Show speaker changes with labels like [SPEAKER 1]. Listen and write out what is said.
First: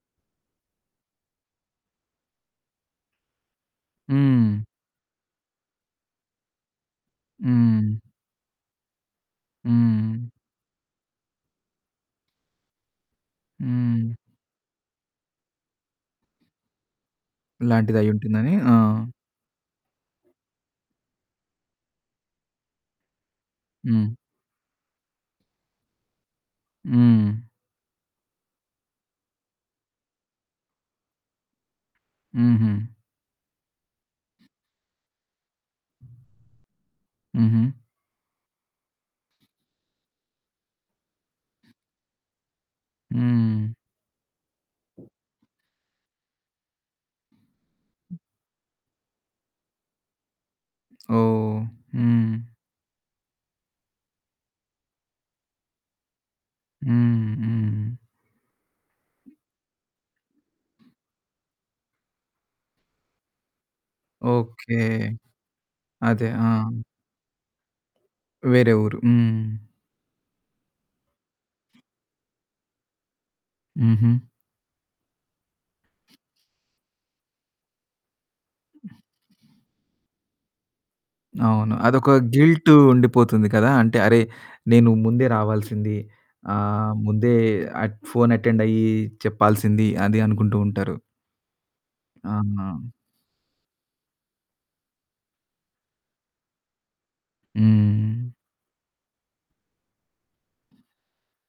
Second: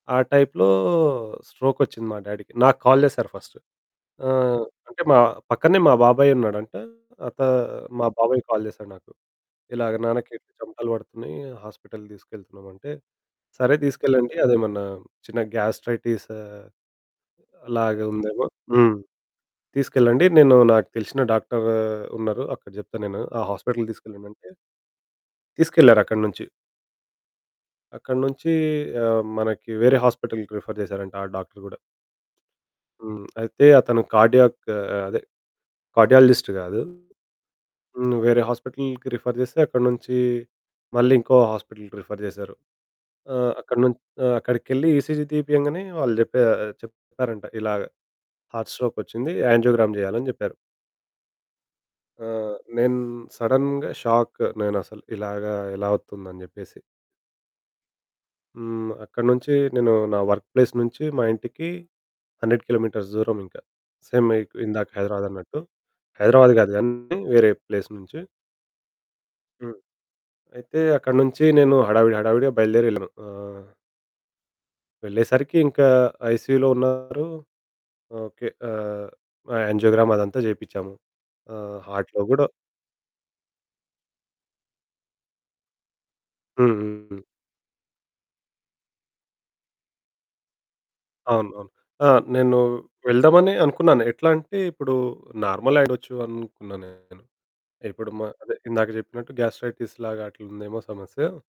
[SPEAKER 1] ఆ టైప్‌లో స్ట్రోక్ ఒచ్చింది మా డ్యాడీకి, నాకు కాల్ చేశారు ఫస్ట్.
[SPEAKER 2] హ్మ్.
[SPEAKER 1] ఆహ్, అంటే మా పక్కనే మా బాబాయ్ ఉన్నాడంట అత
[SPEAKER 2] హ్మ్.
[SPEAKER 1] మా బాబాయ్ కాల్ చేసాడు నాకు. ఇలాగ,
[SPEAKER 2] హ్మ్.
[SPEAKER 1] "నాన్నకి చెమటలు పడుతున్నాయి, హాస్పిటల్‌కి తీసుకెళ్తున్నాం" అంటే, సరే
[SPEAKER 2] హ్మ్.
[SPEAKER 1] తీసుకెళ్లండి అదేమన్నా చిన్న గ్యాస్ట్రైటిస్ అలాగ
[SPEAKER 2] ఇలాంటిది అయ్యి
[SPEAKER 1] ఉందేమో.
[SPEAKER 2] ఉంటుందని ఆ!
[SPEAKER 1] హ్మ్. తీసుకెళ్లండి నేను నాకు తెలిసిన డాక్టరు ఉన్నారు. అక్కడ చెప్తాను నేను ఆ హాస్పిటల్‌కి
[SPEAKER 2] హ్మ్.
[SPEAKER 1] తీసుకెళ్లండంటే తీసుకెళ్లారు అక్కడి నుంచి.
[SPEAKER 2] హ్మ్.
[SPEAKER 1] అక్కడి నుంచి ఆహ్, మనకి వేరే హాస్పిటల్‌కి ప్రిఫర్ చేసారంట ఆ డాక్టరు కూడా.
[SPEAKER 2] హుహు.
[SPEAKER 1] హ్మ్, అయితే అతను కార్డియాక్ ఆహ్, అదే కార్డియాలజిస్ట్ కాదు.
[SPEAKER 2] హుహు.
[SPEAKER 1] హ్మ్, వేరే హాస్పిటల్‌కి రిఫర్ చేస్తే అక్కడి నుంచి మళ్ళీ ఇంకో హాస్పిటల్‌కి రిఫర్ చేశారు. ఆహ్,
[SPEAKER 2] హ్మ్.
[SPEAKER 1] అక్కడి నుంచి ఆహ్, అక్కడికెళ్లి ఈసీజీ తీపియంగనే వాళ్ళు చెప్పా చెప్పారంట ఇలా హార్ట్ స్ట్రోక్ ఒచ్చింది, యాంజియోగ్రామ్ జేయాలని చెప్పారు.
[SPEAKER 2] ఓహ్!
[SPEAKER 1] ఆ!
[SPEAKER 2] హ్మ్.
[SPEAKER 1] నేను సడెన్‌గా షాక్ నేనసలు. ఇలాగ ఎలా అవుతుంది అని చెప్పేసి.
[SPEAKER 2] హ్మ్, హ్మ్.
[SPEAKER 1] హ్మ్. అక్కడి నుంచి నేను నా వర్క్ ప్లేస్ నుంచి మా ఇంటికి 100 కిలోమీటర్స్ దూరం ఇంక. సేమ్ ఎట్
[SPEAKER 2] ఓకె,
[SPEAKER 1] ఇందాక హైదరాబాద్ అన్నట్టు.
[SPEAKER 2] అదే. ఆ!
[SPEAKER 1] హైదరాబాద్ కాదు గాని వేరే ప్లేస్ నుంచి.
[SPEAKER 2] వేరే ఊరు. హ్మ్.
[SPEAKER 1] హ్మ్. అయితే అక్కడి నుంచి నేను హడావిడి హడావిడిగా బయలుదేరెళ్ళాను. ఆహ్
[SPEAKER 2] హుహు.
[SPEAKER 1] వెళ్ళేసరికి ఇంకా ఐసీయూలో ఉన్నారు. ఓకె ఆహ్, యాంజియోగ్రామ్ అదంతా చేపించాము.
[SPEAKER 2] అవును.
[SPEAKER 1] ఆహ్,
[SPEAKER 2] అదొక
[SPEAKER 1] హార్ట్‌లో కూడ
[SPEAKER 2] గిల్టు ఉండిపోతుంది కదా! అంటే, "అరే! నేను ముందే రావాల్సింది
[SPEAKER 1] హ్మ్,
[SPEAKER 2] ఆహ్,
[SPEAKER 1] హ్మ్, హ్మ్.
[SPEAKER 2] ముందే ఆట్ ఫోన్ అటెండ్ అయ్యి చెప్పాల్సింది" అది అనుకుంటూ ఉంటారు.
[SPEAKER 1] అవును, అవును. ఆహ్, నేను
[SPEAKER 2] ఆహా!
[SPEAKER 1] వెళ్దామని అనుకున్నాను ఎట్లా అంటే ఇప్పుడు నార్మల్ అయిడొచ్చు అనుకున్నాను నేను. ఇప్పుడు మా
[SPEAKER 2] హ్మ్.
[SPEAKER 1] అదే ఇందాక చెప్పినట్టు గ్యాస్ట్రైటిస్ లాగా అట్లా ఉందేమో సమస్య.